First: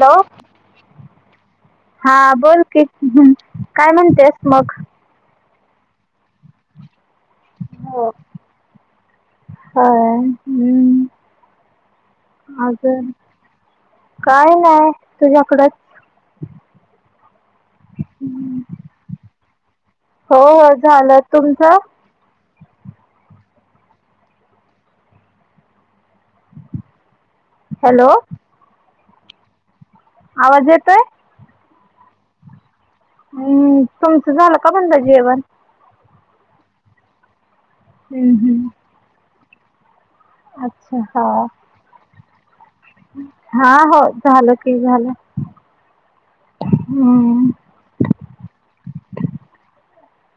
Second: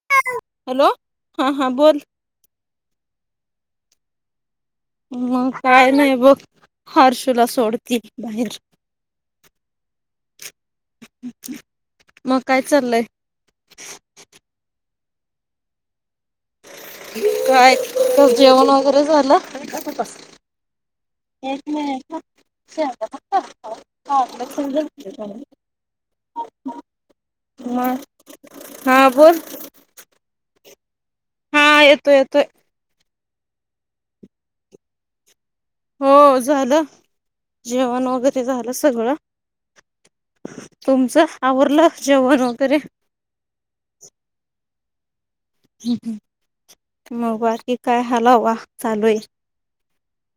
Hello hello हा हा बोल हां बोल की हम् काय म्हणतेस मग ह काय नाही बघ हर्षूला सोडती बाहेर हा हम्म मग काय चाललंय अजून काय नाही तुझ्याकडच काय तर जेवण वगैरे झालं स हो हो झालं एक तुमचं नाही फक् ह म हॅलो हा बोोल आवाज येतोय हा येतोय येतोय हम्म तुमचं झालं का बंद जेवण हो झालं जेवण हम्म वगैरे हम्म झालं सगळं अच्छा तुमचं हा आवरलं जेवण वगैरे हा हो झालं ते झालं ् मग हम्म बाकी काय हलाववा चालू आहे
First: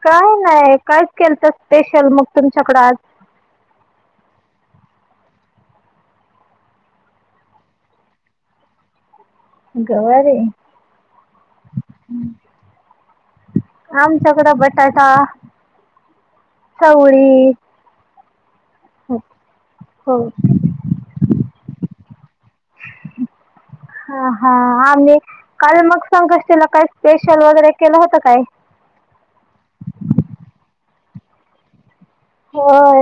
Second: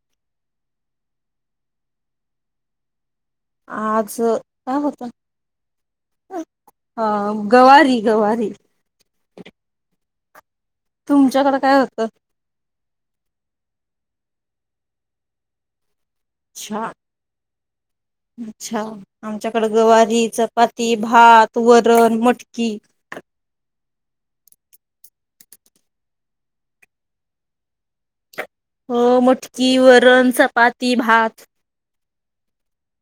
काय नाही कायच केल तर स्पेशल मग तुमच्याकडडे आ आज काय होतं हा गवारी गवारी गवारे तुमच्याकडें काय होत आमच्याकड बटाटा अच्छा चवळी अच्छा आमच्याकडे हो गवारी चपाती भात वरणट की हा हा आमही काल मग संांगष्टला काय स्पेशल वैरे हो मटकी वरण चपाती भात होय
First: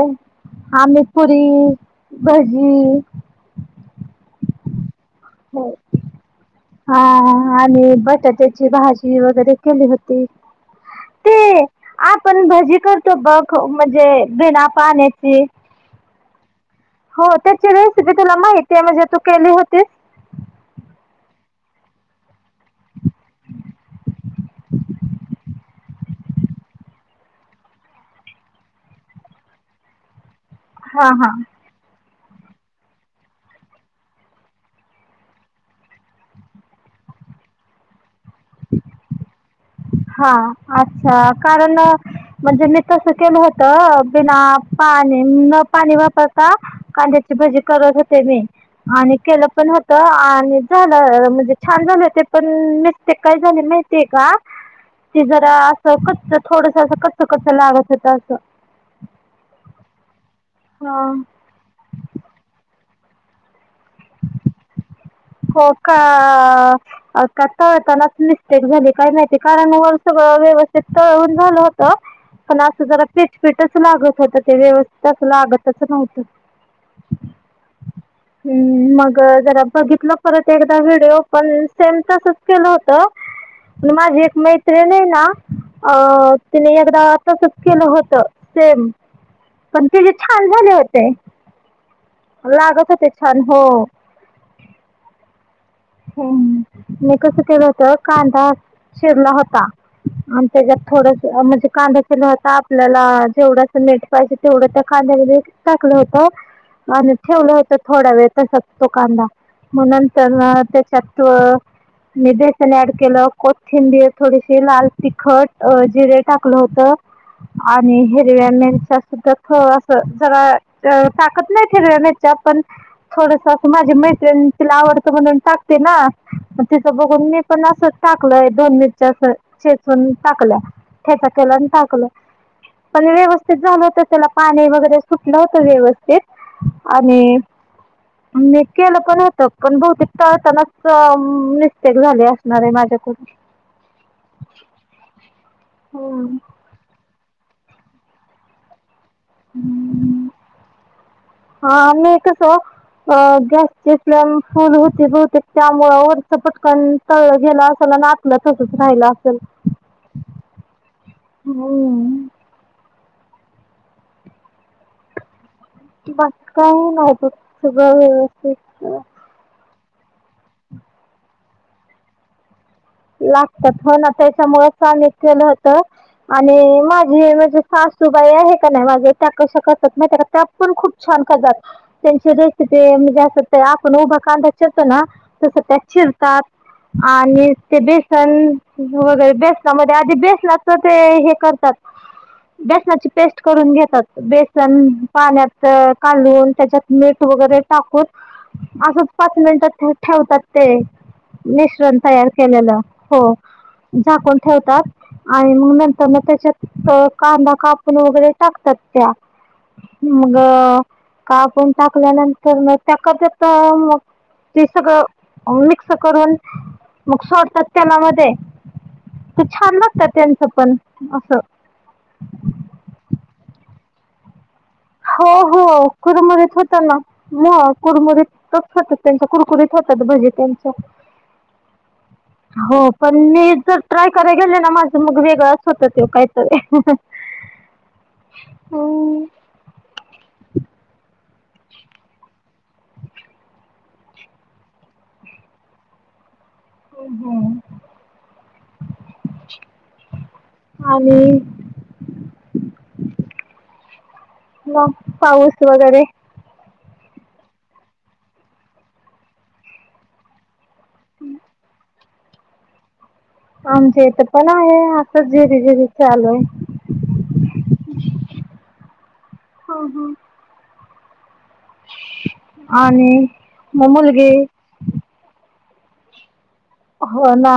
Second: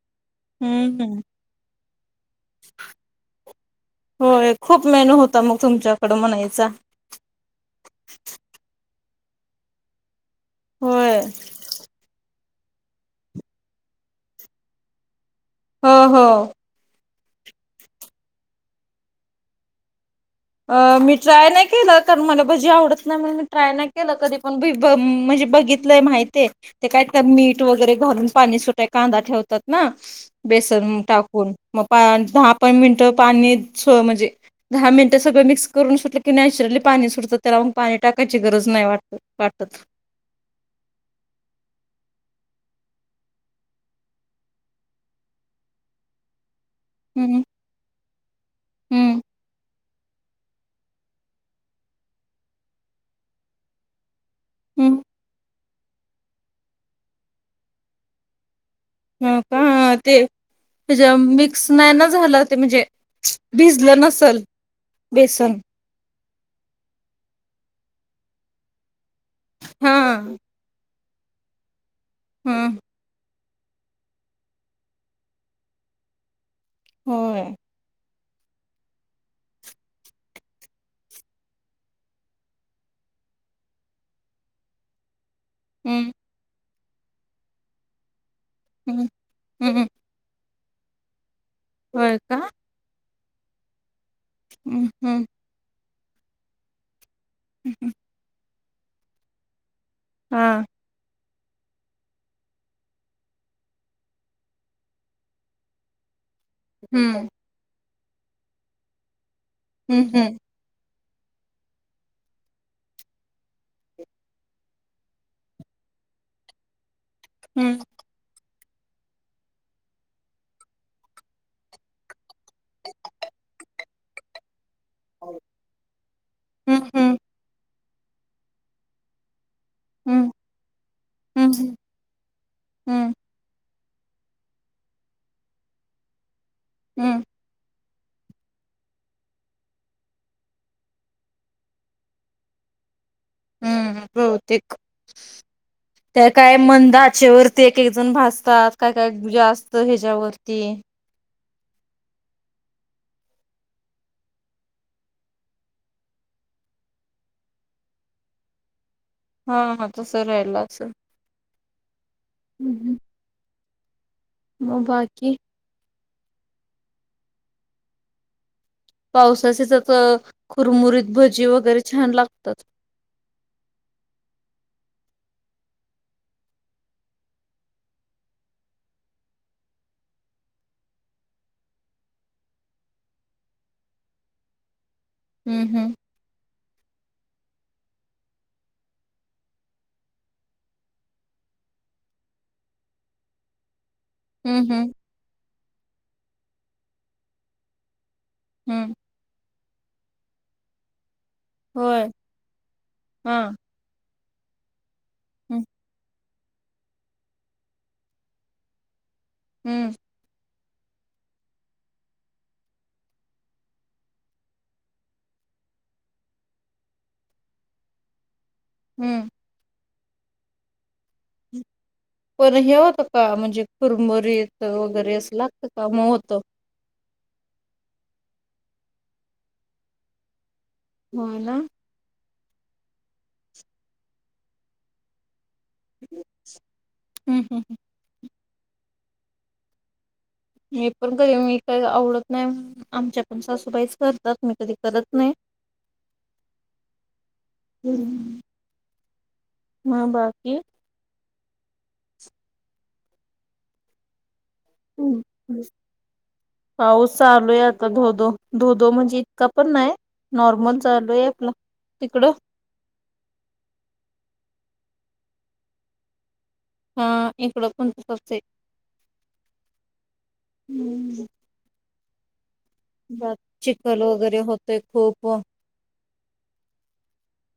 हम्म हम्म आमपुरी भजी होय खूप मेनू होता मग तुमच्याकडं म्हणायचा हा आणि बटाट्याची भाजी वगैरे केली होती होय ते आपण भजी करतो बघ म्हणजे बिना पाण्याची हा हा हो त्याची रेसिपी तुला माहिती आहे म्हणजे तू केली होतीस अ मी ट्राय नाही केलं कारण मला भजी आवडत नाही म्हण मी ट्राय नाही केलं कधी पण बित मा काय मी वगैरे घालून पाणी सु कांदा ठेवतात बेसन हा हा टाकून मग दहा प मिनटं पाणी म्हणजे दहा मिनट ते सगळं मिक्स करून सुटलं की नॅचरली पाणी सुटतं त्यालाग पाणी टाकायची गरज नाही वाटत वाटत हा अच्छा कारण म्हणजे मी तस केलं होत बिना पा न पाणी वापरता कांद्याची हम्म भजी करत होते मी आणि हम्म केलं पण हो आणि झालं म्हणजे छान झालं ते पण मस्ते काही झाले माहितीय का हम्म ते जरा असं कच्च थोडस अस कच्च कच्च लागत होत असं हो का ते त्या हां मिक्स नाही ना झालं ते म्हणजे भिजलं नसल बेसन हो का आताताताना मिस्टेक झाली काही नाही कारण व हा सगळ व्यवस्थित तळून झालं होत हा पण असं जरा प हपीटच लागत होत ते व्यवस्थित लागतच नव्हतं हो हम्म मग जरा बघितलं परत एकदा व्हिडिओ पण सेम तसच केलं होत माझी एक मैत्रिणी ना हम्म अ तिने एकदा तसच केलं होत ते हम्म हम्म पण त जे छान झाले होते होय का? लागत हो ते छान हो हम् हम्म ह् म कस केलं हं होत कांदा ची रला होता हा आणि त्याच्यात थोड म्हणजे कांदा ल होता आपल्याला जेवढा नेट पाहिजे तेवढं त्या कांद्यामध्ये टाकलं होतं आणि हं हं ठेवलं होत थोडा वेळ तस असतो कांदा मग हं नंतर हं तू मी बेसन ऍड केलं कोथिंबीर थोडीशी लाल तिखट जिरे टाकलं होत हं आणि हिरव्य जरा टाकत नाही त्यात केलेल्या थोडासा ज्त तिला आवडतं म्हणून टाकते ना हं तिथं हं बघून मी पण असं टाकलय दोन मिरच्या अस चेचून हं टाकल्या ठेचा हं केला आणि टाकलं पण हं व्यवस्थित झालं तर त्याला पाणी वगैरे सुटलं होत व्यवस्थित आणि हं मी केलं पण होतं पण बहुते त मिस्टेक झाले असणारे माझ्या कु हम्म बौतेक हो त्या काय मंदाचेवर ते एक एक जण भासतात काय काय जास्त ह्याच्यावरती हा मी कस अ गॅसचे स्लम फुल होते बहुतेक त्यामुळ वरचं पटकन तळलं गेलं अस नाचलं तसच राहियला हा हा तस राहिलाच ह हम्म बाकी मग काही नाहीत सगंळ व्यवस्थित पावसाचेच कुरमुरीत भजी वगैरे छान लागतात लागतात पण त्याच्यामुळे सांगितलेलं होत आणि माझी म्हणजे सास बाई आहे का नाही माझ त्या त्यापण खूप छान खात त्यांची रेसपी णजे आपण उभा कांदािरतो ना तस हं हं त्यात चिरतात आणि ते बेसन वगैरे बेसनामध्ये आधी बेसनाच ते हे करतात बेसणाची पेस्ट करून घेतात हं बेसन हं पाण्यात काढून त्याच्यात मीठ वगैरे टाकून हं असंच पाच मिनिटात ठेवतात ते मिश्रण होय तयार केलेला हो हा झाकून ठेवतात आणि हं नंतरण ते त्यात कांदा कापून वगैरे टाकतात त्या हं मग कापून टाकल्यानंतर मग त्या क मग ते सगळं मिक्स करून मग सोडतात त्यालामध्ये हं त छान ला सत्यानचं पण असं कुरबरीत हो हो कुरमुरत होत ना ना कुरमुुरीतच होतात त्यांच्या कुरकुरीत होतात भजी त्यांच होला हो पण मी तर ट्राय कराय गेलले ना माझं मग वेगळं होत ते कायतर हम्म हम्म हम्म. हे पण कधी मी काही आवडत नाही आमच्याकून सासूबाईच करतात मी कधी करत नाही ह हम्म. मग बाकी हम आणि म पाऊस वगैरे अह चालू आहे आता धोधो धोधो म्हणजे इतका पण नाही नॉर्मल चालू आहे आपलं तिकडं आमच्या इथ पण आहे आ झेरी झेरी चालू आहे हा इकडं कोणचते आहे हम्म [unintelligible] आणि ब मग चखल मुलगी वगैरे होतेय खूप हो ना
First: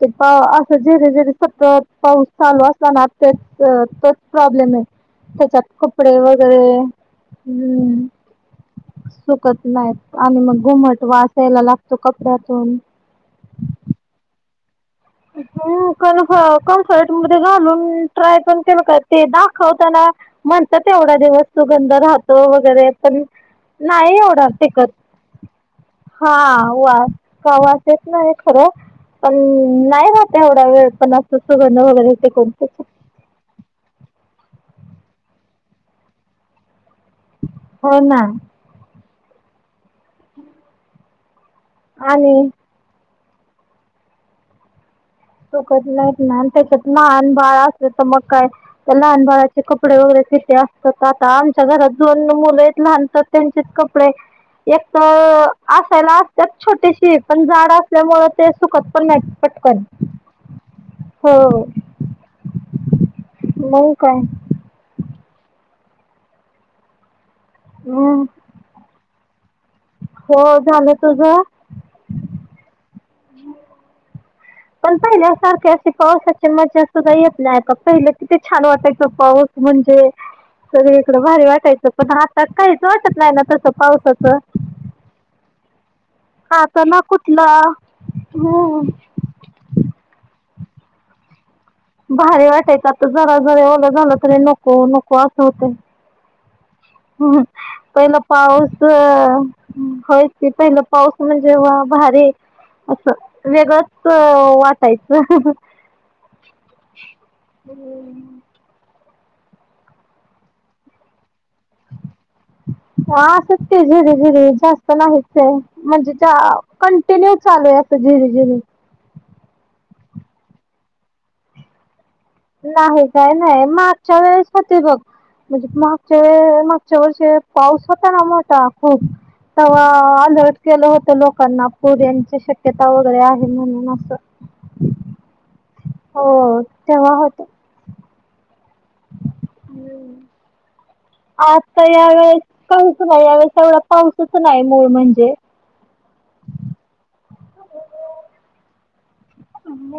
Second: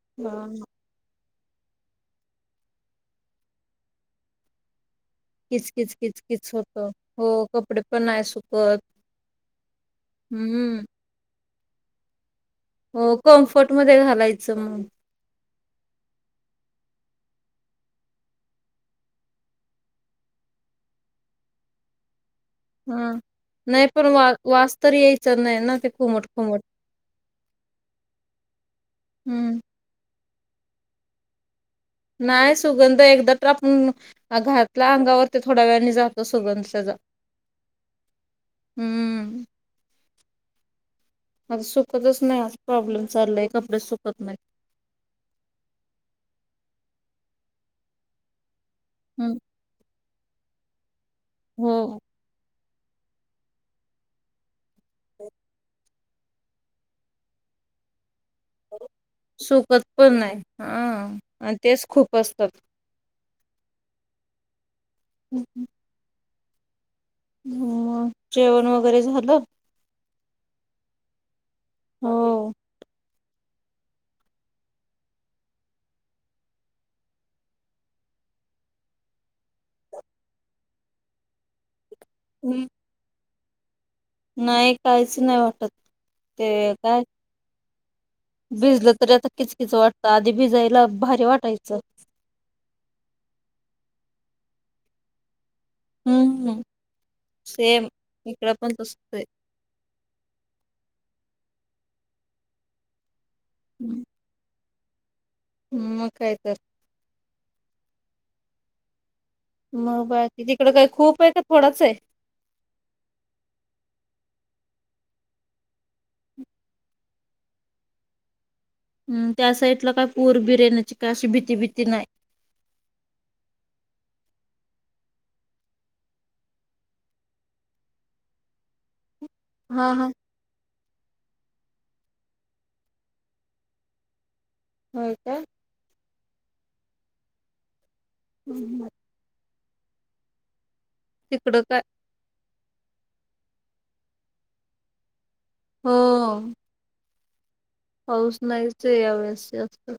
ते प असं जेर जेरी फतत पाऊस चालू असला ना ते तरच प्रॉब्लेम आहे त्याच्यात किचकिच कपडे किचकीच वगैरे होत हो कपडे हम्म पण आहे सुकत सुकत नाहीत आणि मग हम्म घुमट वा असयला लागतो कपड्यात हो कम्फर्ट मध्ये घालायचं मग ह् कन्फ कम्फर्ट मध्ये घालून ट्राय पण केलं का ते दाखवताना म्हणतात तेवढ्या जे वस्तू गंध राहतो वगैरे हा पण पण नाही वा एवढणार वास तर तेिकत यायचा नाही ना ते कोमट हा कोमट वास वासच नाही खरं पण हम्म नाही राहत एवढा वेळ पण असं सुगंध वगैरे टिकून नाही सुगंध एकदा तर आपण घरातल्या अंगावर ते थोड्या वेळाने जातो सगंध त्याचा हो ना हम्म आता सुकतच नाही आ आणि प्रॉब्लेम चाललाय कपडे सुकत नाही तोकच नाहीत नाही त्याच्यात लहान बाळ असलं तर मग काय लहान हम्म बाणाचे कपडे वगैरे किे असतात आता आमच्या घरात हो दोन मुलं आहेत लानतात त्यांचेच कपडे एक तर असायला असत छोटीशी पण झाड असल्यामुळे ते सुखद पण मॅ पटकन सुकत पण नाही ह हो आणि तेच खूप असतात ह हम् हम् ह हम्म. जेवण वगैरे झालं हो झालं तुझ हो हम् पण पहिल्यासारखे असे पावसा चममचस् असत जाई आपल्या आई पहिलं किथ छान वाटाय तो पाऊस म्हणजे सगळी इकडं भारी वाटायचं पण आता काहीच वाटत नाही ना तस पावसाच नाही काहीच नाही वाटत ते हाता ना काय कुठलं भिजलं तरी आता किचकीच वाटतं आधी भिजायला भारी वाटायचं भारी वाटायच आता जरा जरी ओलं झालं तरी नको नको असं होते हम्म हम ह् पहिला पाऊस पण तसच आहे. होय क पहिला पाऊस म्हणजेव्हा भारी असं वेगळंच वाटायचं हम् मग काय तर हम् मग बाकी तिकड काय खूप आहे का थोडाच आहे? हा सत्य झरे झरे जास्त नाहीच आहे म्हणजे कंटिन्यू चालू आहे अस झिरी झिरी हम त्या साइडला काय पूर बिर येण्याची काय अशी भीती भीती नाही नाही काय नाही मागच्या वेळेस होते बघ म्हणजे मागच्या वे मागच्या वर्ष पाऊस होता ना मोठा खूप त हा हा आधट केेला होत लोक नापूर यांची शक्यता वगैरे आहे म्हणून असं हो का हो तेव्हा हो हम् हम हम्म तिकडं काय आता यावेेळेस काहीच नाही यावेेळेस एवढा पाऊसच नाही मूळ म्हणजे होां पाऊस नाही ते अवस असत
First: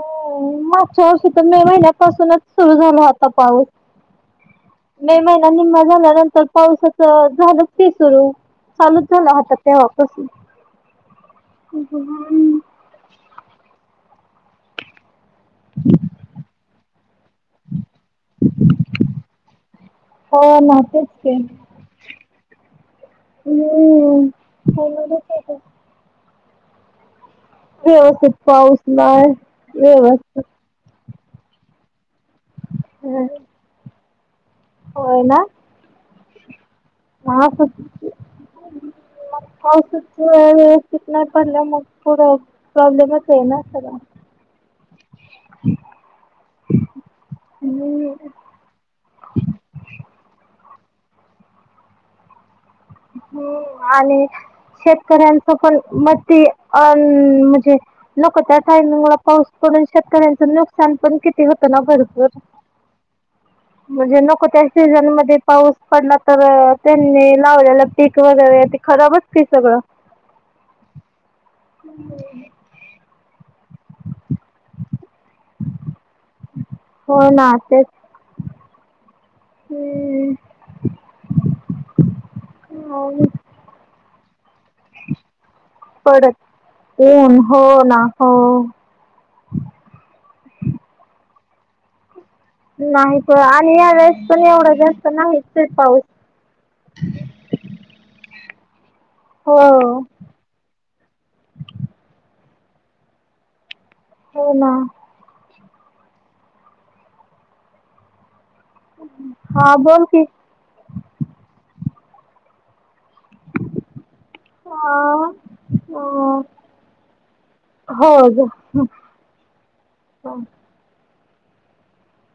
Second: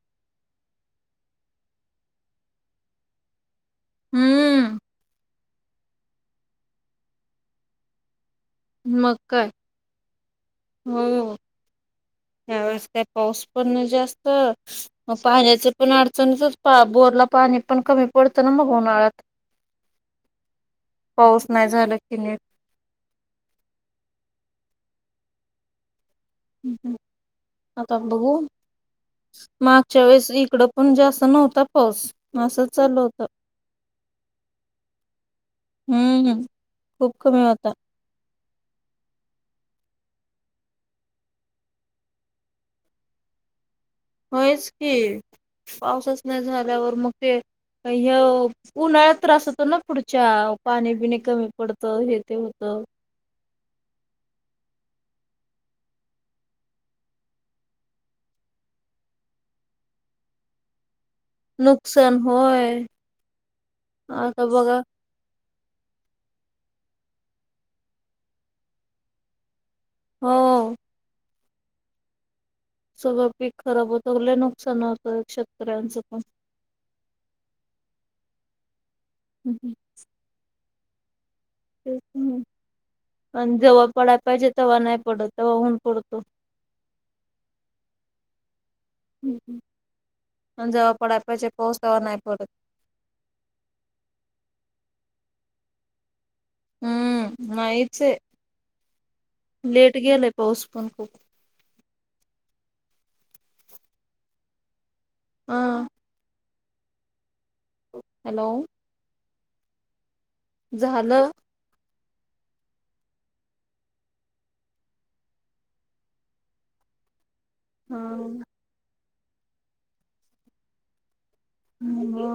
चशी तर मे महिन्यापासूनच सुरू झाल आता पाऊस हम्म मे महि्या निम्मा झाल्यानंतर पावसाचं झाडत ते सुरू चालू च मग झालं काय आता ते वापस. या वेळेस काय पाऊस पण नाय जास्त. पाण्याच पण अडचणचच बोरला पाणी पण कमी पडतं ना मग उन्हाळ्यात. हो ना तेच कीं. पाऊस नाही झाला की नीट हं. [unintelligible] आता बघू व्यवस्थित पाऊसलाय मागच्या वेळेस व्यवस्थित इकड पण जास्त नव्हता पाऊस असं चालू ह होत. होय ना हम्म हम् खूप कमी होता. रिकामा ऑडिओ पाऊसच व्यवस्थित नाही पडलं मग पुढं प्रॉब्लेमच आहे ना. सगळा होयच की पावसच नाही झाल्यावर मग ते.. हम्म ह उन्हाळ्यात त्रास होतो ना पुढच्या.. पाणी बिनी कमी पडतं हे ते होत. हो आले. शेतकऱ्यांच पण म अ म्हणजे नको त्या टाइमला पाऊस प शेतकऱ्यांच नुकसान पण किती होतं ना नुकसान भरपूर. होय म्हणजे आता नको त्या बघा सीझन मध्ये पाऊस पडला तर... त्यांनी लावलेला पीक वगैरे ते खराबचते सगळं. हो. रिकामा ऑडिओ स्वाभाविक. खराब होतो लय नुकसान होतं एक शेतकऱ्यांचं पण.. हो ना तेच अहं. रिकामा ऑडिओ तेच न आनी जवा पडाय पायजे. तेव्हा नाही पडत तेव्हा ऊन पडतो. पडत ऊन हो ना हो. हं आनी जवा पडाय पायजे पाऊस तवा नाय पडत. नाही प आणि या वेळेस पण एवढं जास्त नाही ते पाऊस. हम्म नाहीच ये. हो लेट गेलाय पाऊस पण खूप. हो ना. आ. हॅलो. हा बोल कीं. झालं. हा ह ह. हो. रिकामा ऑडिओ